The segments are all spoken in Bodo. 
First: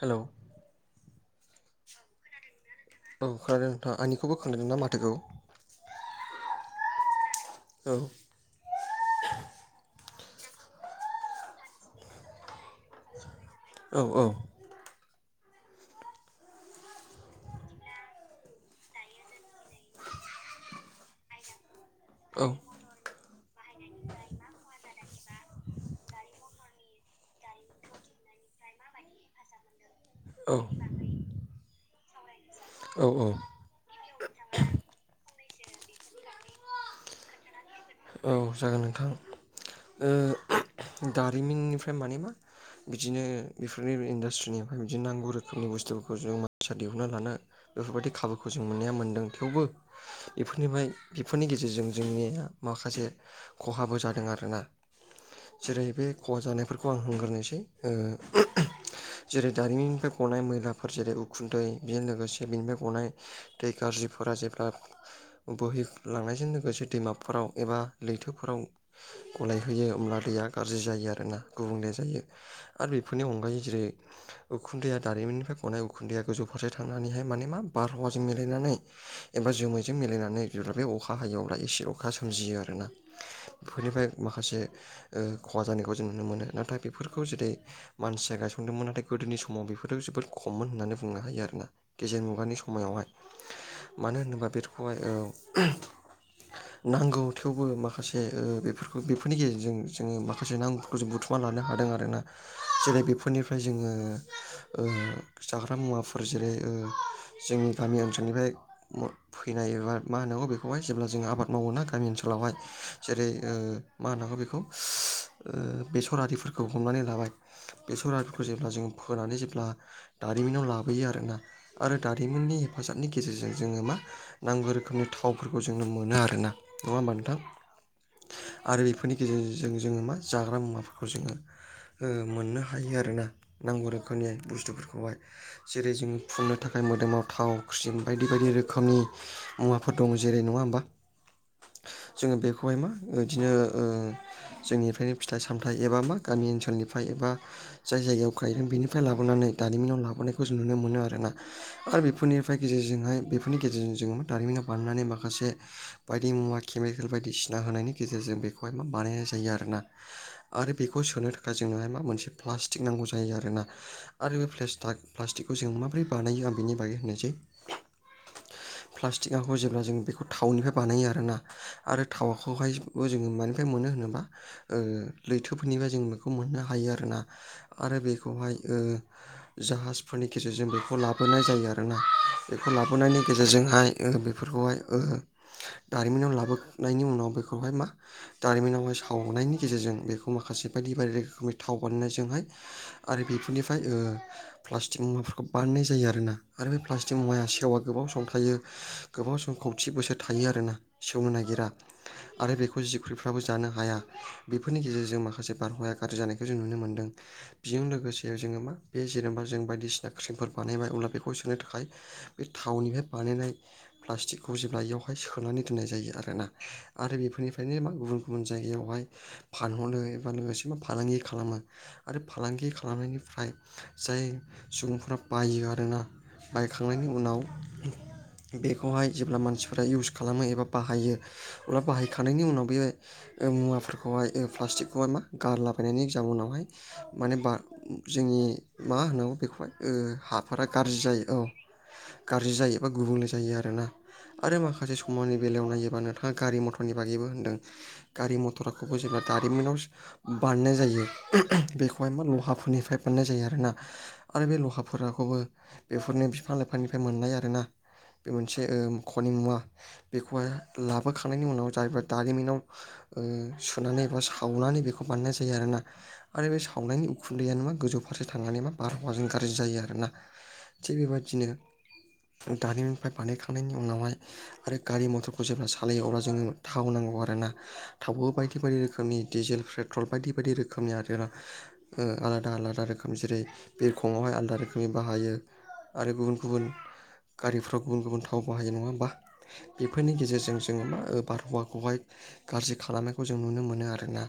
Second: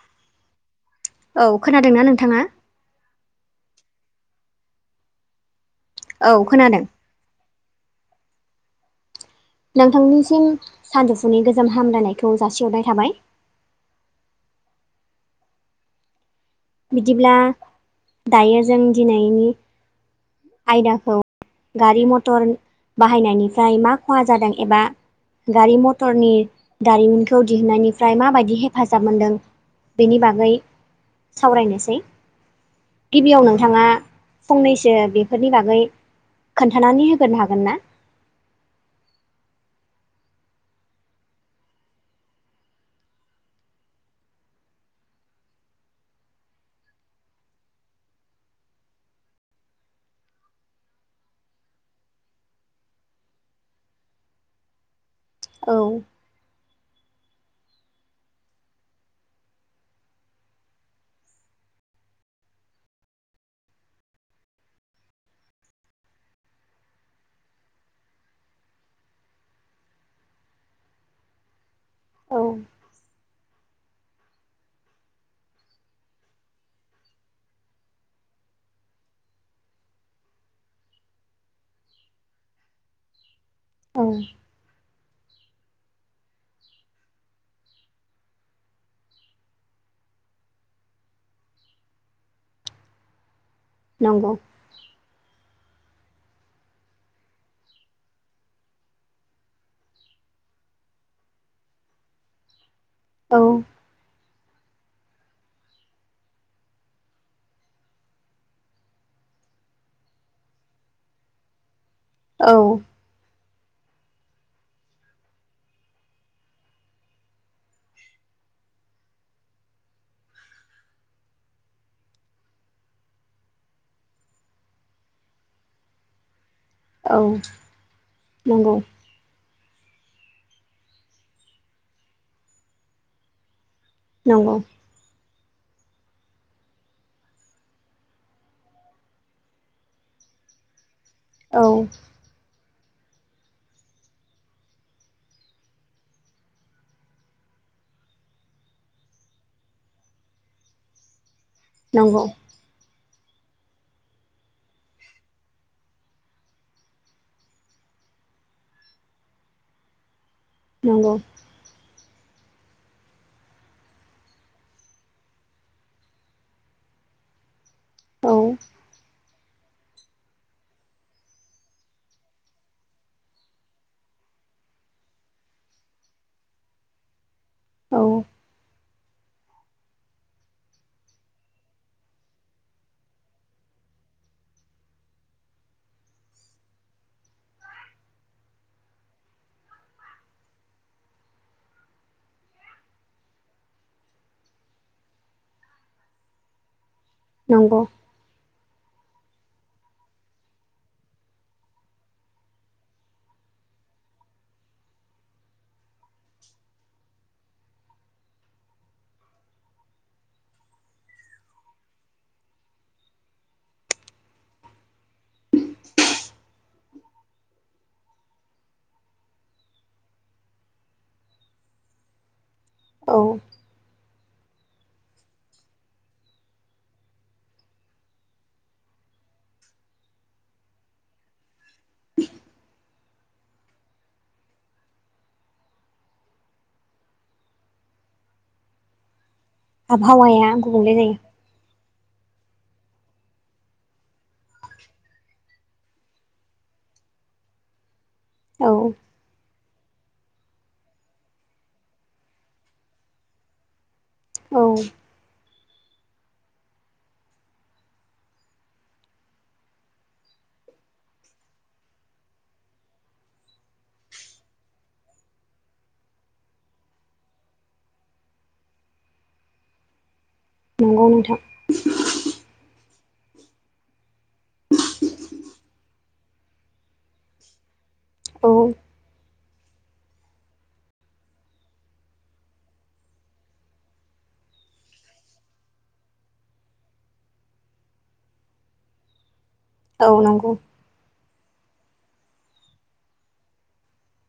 हेलौ औ खोनादोंना नोंथाङा? औ खोनादों नोंथां आंनिखौबो खोनादों ना माथोखौ। औ खोनादों। औ। नोंथांनिसिम सानजौफुनि गोजोम हामलायनायखौ जासिहरनाय थाबाय। औ-औ। बिदिब्ला दायो जों दिनैनि आयदाखौ गारि औ मटर बाहायनायनिफ्राय मा खहा जादों एबा गारि मथरनि दारिमिनखौ दिहुननायनिफ्राय माबायदि हेफाजाब मोनदों। बेनि बागै औ सावरायनोसै। औ औ गिबियाव नोंथाङा फंनैसो बेफोरनि बागै खोन्थानानै होग्रोनो हागोन ना? औ जागोन नोंथां। ओ दारिमिननिफ्राय माने मा बिदिनो बेफोरनि इन्डास्ट्रिनिफ्राय बिदिनो नांगौ रोखोमनि बुस्थुफोरखौ जों मानसिया दिहुनना लानो बेफोरबायदि खाबुखौ जों मोननाया मोनदों थेवबो इफोरनिफ्राय बेफोरनि गेजेरजों जोंनिया माखासे खहाबो जादों आरोना औ जेरै बे खहा जानायफोरखौ आं बुंग्रोनोसै ओ जेरै दारिमिननिफ्राय ग'नाय मैलाफोर जेरै उखुन्दै बेजों लोगोसे बेनिफ्राय ग'नाय दै गाज्रिफोरा जेब्ला बोहै लांनायजों लोगोसे दैमाफोराव एबा लैथोफोराव गलायहोयो होमब्ला दैया गाज्रि जायो आरोना गुबुंले जायो औ आरो बेफोरनि अनगायै जेरै उखुन्दैया दारिमिननिफ्राय ग'नाय उखुन्दैया गोजौ फारसे थांनानैहाय माने मा बारहावाजों मिलायनानै एबा जोमैजों मिलायनानै जेब्ला बे अखा हायो अब्ला एसे अखा सो जियो आरोना औ बेफोरनिफ्राय माखासे ओ खहा जानायखौ जों नुनो मोनो। नाथाय बेफोरखौ जेरै मानसिया गायसनदोंमोन नाथाय गोदोनि समाव बेफोरो जोबोद खममोन होननानै बुंनो हायो आरोना। गेजेर मुगानि समायावहाय [unintelligible] मानो होनोबा [unintelligible] औ नांगौ थेवबो माखासे ओ बेफोरखौ बेफोरनि गेजेरजों जोङो माखासे नां जों बुथुमना लानो हादों आरोना जेरै औ बेफोरनिफ्राय जोङो ओ जाग्रा मुवाफोर ओ जेरै जोंनि गामि ओनसोलनिफ्राय [unintelligible] फैनाय एबा मा होनांगौ बेखौहाय जेब्ला जों आबाद मावो ना गामि ओनसोलावहाय। औ जेरै ओ मा होनांगौ बेखौ ओ बेसर आरिफोरखौ हमनानै लाबाय बेसर आरिफोरखौ जेब्ला जों फोनानै जेब्ला दारिमिनाव लाबोयो आरोना आरो दारिमिननि हेफाजाबनि गेजेरजों जोङो मा नांगौ रोखोमनि थावफोरखौ जोंनो मोना। ना नङा होनबा औ नोंथां नंगौ आरो बेफ फोरनि गेजेरजों जों जोङो मा जाग्रा मुवाफोरखौ जोङो ओ मोननो हायो आरोना नांगौ रोखोमनि नंगौ बुस्थुफोर खौहाय जेरै जों फुननो थाखाय मोदोमाव थाव ख्रिम बायदि - बायदि रोखोमनि मुवाफोर दं जेरै नङा होमबा। औ। जोङो बेखौहाय मा ओदिनो ओ जोंनिफ्रायनो फिथाइ सामथाइ एबा मा गामि ओनसोलनिफ्राय एबा जाय जायगायाव गायगोन बेनिफ्राय लाबोनानै दारिमिनाव लाबोनायखो जों नुनो मोनो आरोना। आरो नंगौ बेफोरनिफ्राय गेजेरजोंहाय बेफोरनि गेजेरजों जों मा दारिमिनाव बानायनानै माखासे बायदि मुवा केमिकेल बायदिसिना होनायनि गेजेरजों बेखौहाय मा बानायनाय जायो आरोना। आरो बेखौ नंगौ सोनो थाखाय जोंनोहाय मा मोनसे प्लास्टिक नांगौ जायो आरो ना। आरो फ्लेसट्राक प्लास्टिकखौ जों माबोरै बानायो आं बेनि बागै होननोसै। औ फिथिखाखौ जेब्ला जों बेखौ थावनिफ्राय बानायो आरोना आरो थावाखौहायबो जोंङो मानिफ्राय मोनो होनोब्ला ओ लैथोफोरनिफ्राय जों बेखौ मोननो हायो आरोना आरो औ बेखौहाय ओ जाहाजफोरनि गेजेरजों बेखौ लाबोनाय जायो आरोना बेखौ लाबोनायनि गेजेरजोंहाय ओ बेफोरखौहाय ओ दारिमिनाव लाबोनायनि उनाव बेखौहाय मा दारिमिनावहाय सावनायनि गेजेरजों बेखौ माखासे बायदि बायदि रोखोमनि थाव बानायनायजोंहाय आरो बेफोरनिफ्राय ओ प्लास्टिक मुवाफोरखौ बानायनाय जायो आरोना आरो बे प्लास्टिक मुवाया सेवा नंगौ गोबाव संमथायो गोबाव सम खौथि बोसोर थायो आरोना सेवनो नागिरा आरो बेखौ जिख्रुफ्राबो जानो हाया बेफोरनि गेजेरजों माखासे बारहावाया गाज्रि जानायखौ जों नुनो मोनदों बेजों लोगोसे जोङो मा बे जेनेबा जों बायदिसिना क्रिमफोर बानायबाय अब्ला बेखौ सोनो थाखाय बे थावनिफ्राय बानायनाय प्लास्टिकखौ जेब्ला एयाव सोनानै दोननाय जायो आरोना आरो बेफोरनिफ्रायनो मा गुबुन गुबुन जायगायावहाय फानहरो एबा लोगोसे मा फालांगि खालामो आरो फालांगि औ खालामनायनिफ्राय जाय सुबुंफोरा बायो आरोना बायखांनायनि उनाव बेखौहाय जेब्ला मानसिफ्रा इउस खालामो एबा बाहायो अब्ला बाहायखांनायनि उनाव बे ओ मुवाफोरखौहाय ओ प्लास्टिकखौहाय मा गारलाबायनायनि जाउनावहाय माने बा जोंनि मा होनांगौ बेखौहाय ओ आबहावाया हाफोरा गुबुंले गारजि जायो औ। गारजि जायो एबा गुबुंले जायो आरोना। आरो माखासे समनि बेलायाव नायोबा नोंथांङा गारि मथरनि बागैबो होनदों गारि औ मथरखौबो जेब्ला दारिमिनाव बानायनाय जायो उमह उमह बेखौहायमा ल'हाफोरनिफ्राय बानायनाय जायो आरोना। आरो बे औ ल'हाफोराखौबो बेफोरनो फिफां लाइफांनिफ्राय मोननाय आरोना। बे मोनसे ओ खनि मुवा बेखौहाय लाबोखांनायनि उनाव जायफोर दारिमिनाव ओ सुनानै बा सावनानै बेखौ बानायनाय जायो आरोना। आरो बे सावनायनि उखुन्दैयानो मा गोजौ फारसे थांनानै मा बारहावाजों गारजि जायो आरोना। थिग नंगौ नोंथां बेबायदिनो दारिमिननिफ्राय बानायखांनायनि उनावहाय आरो गारि मथरखौ जेब्ला सालायो अब्ला जोंङो थाव नांगौ आरो ना। थावबो औ बायदि बायदि रोखोमनि डिजेल पेट्रल बायदि बायदि रोखोमनि आरोना। ओ आलादा आलादा रोखोम जेरै बिरखंआवहाय आलादा रोखोमनि बाहायो। आरो गुबुन गुबुन गारिफ्राव गुबुन गुबुन थाव बाहायो नंङा होमबा बेफोरनि औ नंगौ गेजेरजों जोंङो मा ओ बारहावाखौहाय गाज्रि खालामनायखौ जों नुनो मोनो आरो ना।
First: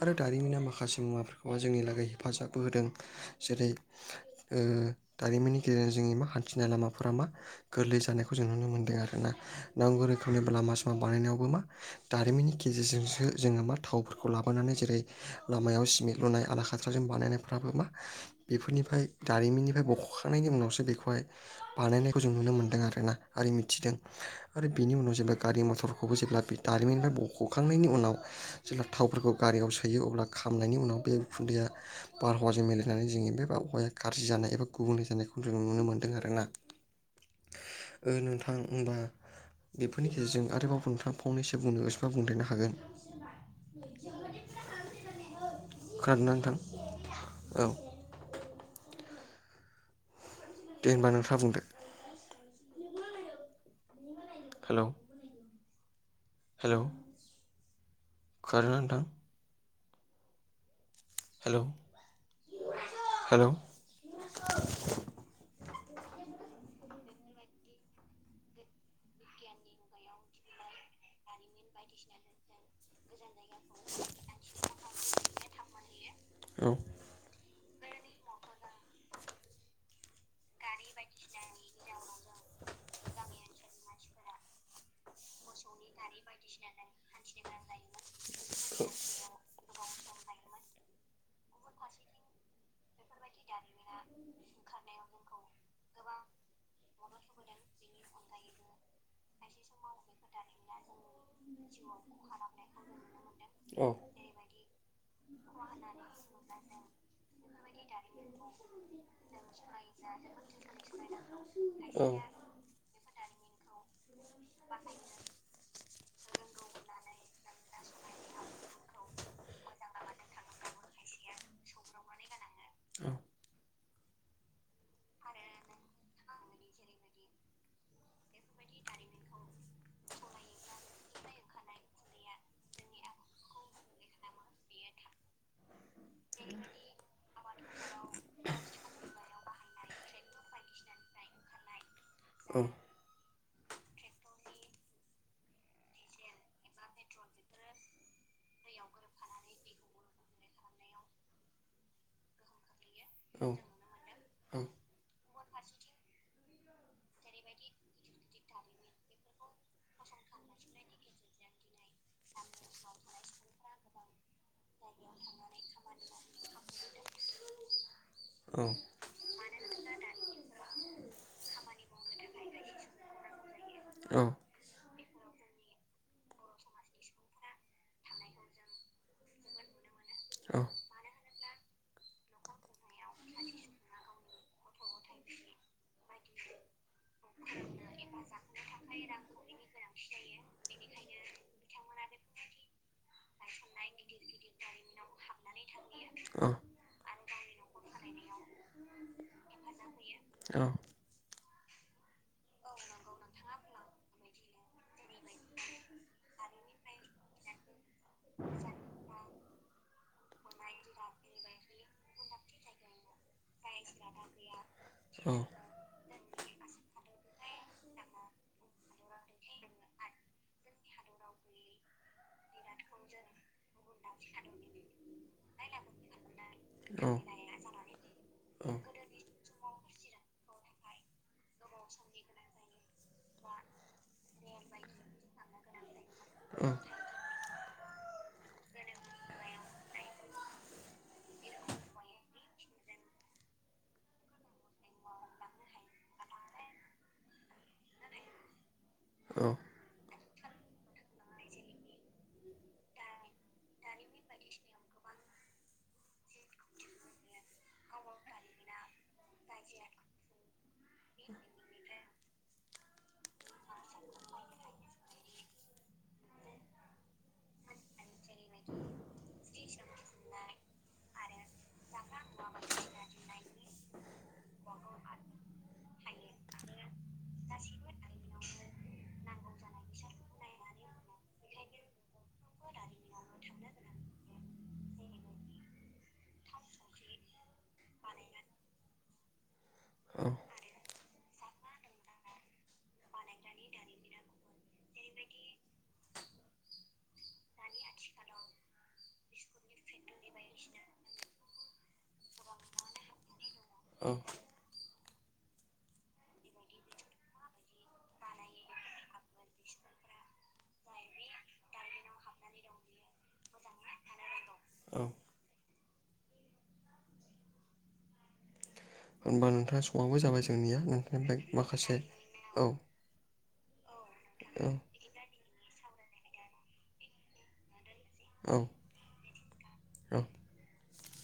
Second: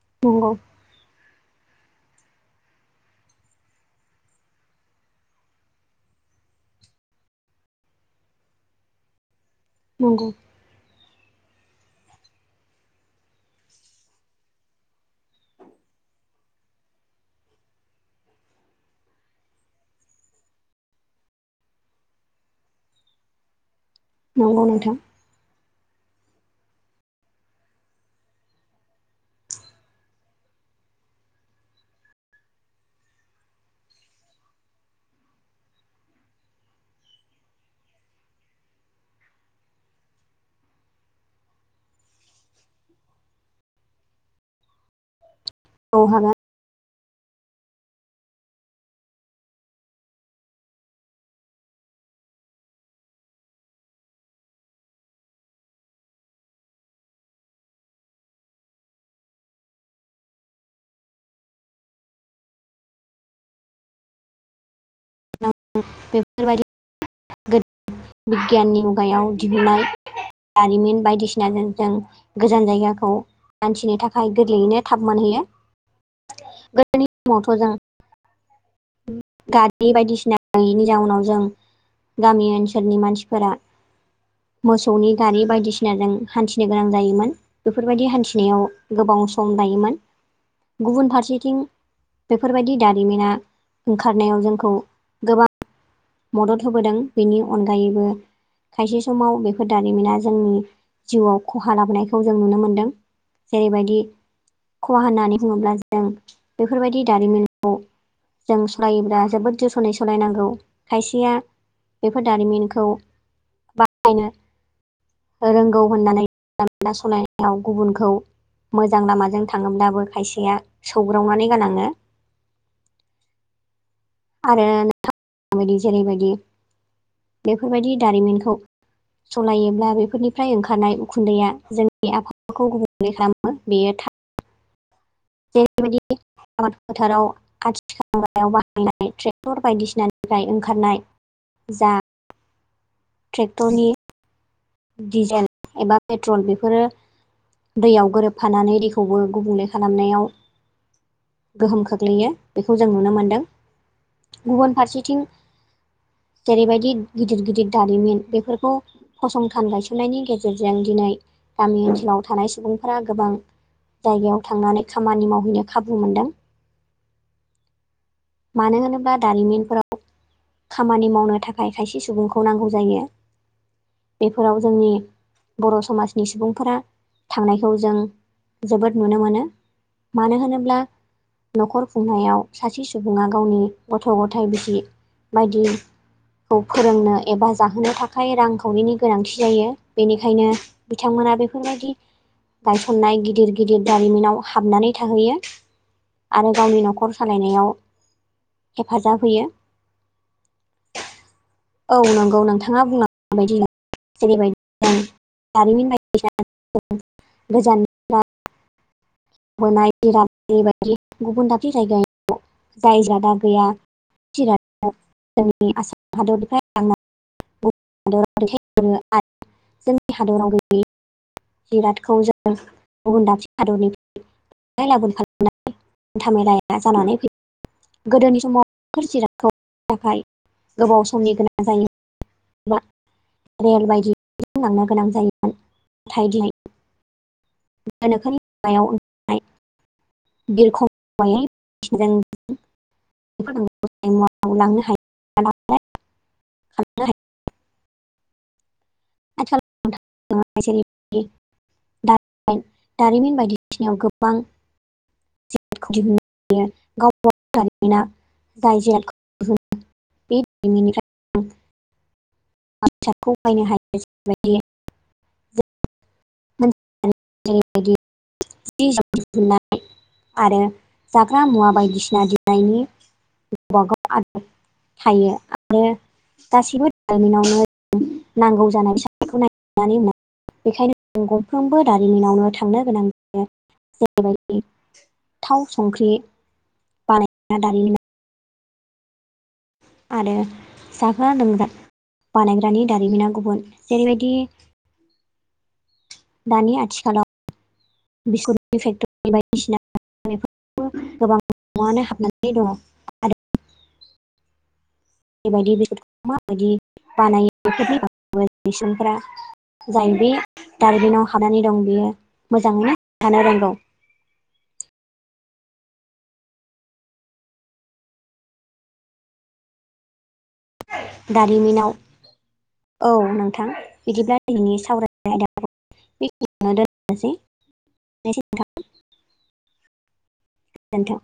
आरो नंगौ दारिमिनना माखासे मुवाफोरखौहाय जोंनि लागै हेफाजाबबो होदों जेरै ओ दारिमिननि गेजेरजों जोंनि मा हान्थिनाय लामाफोरा मा गोरलै जानाय खौ जों नुनो मोनदों आरो ना नांगौ नंगौ रोखोमनिब्ला लामा सामा बानायनायावबो मा दारिमिननि गेजेरजोंसो जोंङो मा थावफोरखौ लाबोनानै जेरै लामायाव सिमेट लुनाय आलाखाथा त्राजों बानायनायफ्राबो मा बेफोरनिफ्राय दारिमिननिफ्राय बख'खांनायनि उनावसो बेखौहाय बानायनायखौ जों नुनो मोन्दों आरोना ओरै मिथिदों नंगौ आरो बेनि नोंथां उनाव जेनेबा गारि मथरखौबो जेब्ला बि दारिमिनफ्राय बख'खांनायनि उनाव जेब्ला थावफोरखौ गारियाव सोयो अब्ला खामनायनि उनाव बे उखुन्दैया बारहावाजों मिलायनानै जोंङो बे बारहावाया गारजि जानाय एबा गुबुंले जानायखौ जों नुनो मोन्दों आरोना। ओ नोंथां होमबा बेफोरनि गेजेरजों आरोबाव नोंथांङा फंनैसो बुंनो गोसोबा बुंदेरनो हागोन। औ खोनादोंना हागोन नोंथां? औ। दे होमबा नोंथांङा बुंदो। हेलौ हेलौ खोनादों ना नोंथां? हेलौ हेलौ नोंथां। बेफोरबायदि बिगियाननि मुगायाव दिहुननाय जारिमिन बायदिसिनाजों जों गोजान जायगाखौ हान्थिनो थाखाय गोरलैयैनो थाब मोनहैयो औ गोदोनि समावथ' जों गारि बायदिसिना गैयिनि जाउनाव जों गामि ओनसोलनि मानसिफोरा मोसौनि गारि बायदिसिना बायदिसिनाजों हान्थिनो गोनां जायोमोन। बेफोरबायदि हान्थिनायाव गोबाव सम लायोमोन। गुबुन फारसेथिं बेफोरबायदि दारिमिना ओंखारनायाव जोंखौ गोबां मदद होबोदों। बेनि अनगायैबो खायसे समाव बेफोर दारिमिना जोंनि जिउआव खहा लाबोनायखौ जों नुनो मोन्दों औ जेरैबायदि खहा होननानै बुङोब्ला जों बेफोरबायदि दारिमिनखौ जों सालायोब्ला जोबोद [unintelligible] सालायनांगौ। खायसेया बेफोर दा दारिमिनखौ बाहायनो रोंगौ होननानै सलायनायाव गुबुनखौ मोजां लामाजों थाङोब्लाबो खायसेया सौग्रावनानै गालाङो। औ। आरो नोंथां [unintelligible] जेरैबायदि बेफोरबायदि दारिमिनखौ सालायोब्ला बेफोरनिफ्राय ओंखारनाय उखुन्दैया जोंनि आबहावाखौ गुबुंले खालामो बेयो थार। जेरैबायदि आबाद फोथाराव आथिखाल मुगायाव बाहायनाय ट्रेक्टर बायदिसिनानि फ्राय ओंखारनाय जा औ। ट्रेक्टरनि डिजेल एबा पेट्रल बेफोरो दैयाव गोरोबफानानै दैखौबो गुबुंले खालामनायाव गोहोम खोख्लैयो बेखौ जों नुनो मोनदों। गुबुन फारसेथिं जेरैबायदि गिदिर गिदिर दारिमिन बेफोरखौ फसंथान गायसननायनि गेजेरजों दिनै गामि ओनसोलाव थानाय सुबुंफोरा गोबां जायगायाव थांनानै खामानि मावहैनो खाबु मोनदों। मानो होनोब्ला दारिमिनफोराव खामानि मावनो थाखाय खायसे सुबुंखौ नांगौ जायो बेफोराव जोंनि बर' समाजनि सुबुंफोरा थांनायखौ जों जोबोद नुनो मोनो। मानो होनोब्ला न'खर खुंनायाव सासे सुबुङा गावनि गथ' गथाइ बिसि बायदि खौ फोरोंनो एबा जाहोनो थाखाय रांखावरिनि गोनांथि जायो बेनिखायनो बिथांमोना बेफोर बायदि गायसननाय गिदिर गिदिर दारिमिनाव हाबनानै थाहैयो। औ आरो गावनि न'खर सालायनायाव हेफाजाब होयो। औ। औ नंगौ नोंथाङा बुंलांनाय बायदिनो। जेरबायदि दारिमिन बायदिसिना गोजान बोनाय [unintelligible] बायदि गुबुन दाबसे जायगायाव जाय जादा गैया [unintelligible] जोंनि आसाम हादरनिफ्राय लां [unintelligible] जिरादखौ जों गुबुन दाबसे हादरनिफ्राय लांलाय लाबोलाय खालामनाय हान्थामेलाया जानानै फैयो। गोदोनि समाव बेफोर जिरादखौ [unintelligible] थाखाय गोबाव समनि गोनां जायोमोन। एबा रेल बायदि लांनो गोनां जायोमोन। नाथाय दिनै ओं। गोनोखोनि मुगायाव। ओंखारनाय बिरखं माने तिरों [unintelligible] आसोल [unintelligible] दारिमिन बायदि बिथिङाव गोबां जिखौ दिहुननो हायो गाव बागाव डिर्फाटमेन्ट आं जाय जेखौ [inaudible] बे बेनि राव हादसादखौ बायनो हायो जेरै बायदि [unintelligible] [unintelligible] आरो जाग्रा मुवा बायदिसिना दोननायनि गावबा गाव आदब थायो आरो गासिबो होननानै नांगौ जानाय फिसाफोरखौ नायनानै उनाव बेखायनो गंफ्रोमबो दारिमिनावनो थांनो गोनां जायो जेरैबायदि थाव संख्रि बानाया दारिमिना औ आरो जाग्रा लोंग्रा बानायग्रानि दारिमिना गुबुन जेरैबायदि जेरैबायदि दानि आथिखालाव बिस्कुटनि फेक्ट'रि बायदिसिना बे गोबां न'नो हाबनानै दङ। आरो औ बेबायदि बेफोरखौ माबायदि बानायो बेफोरनि बागै बेसनफ्रा जाय बे दार्बिनाव हानानै दं बेयो मोजाङैनो थानो रोंगौ। औ होनबा नोंथाङा समाबो जाबाय जोंनिया नोंथांनिफ्राय दारिमिनाव माखासे औ औ नोंथां बिदिब्ला दैनि सावरायनाय आयदाखौ बेखिनियावनो दोन दोनथनोसौ औ नोंथां औ गोजोनथों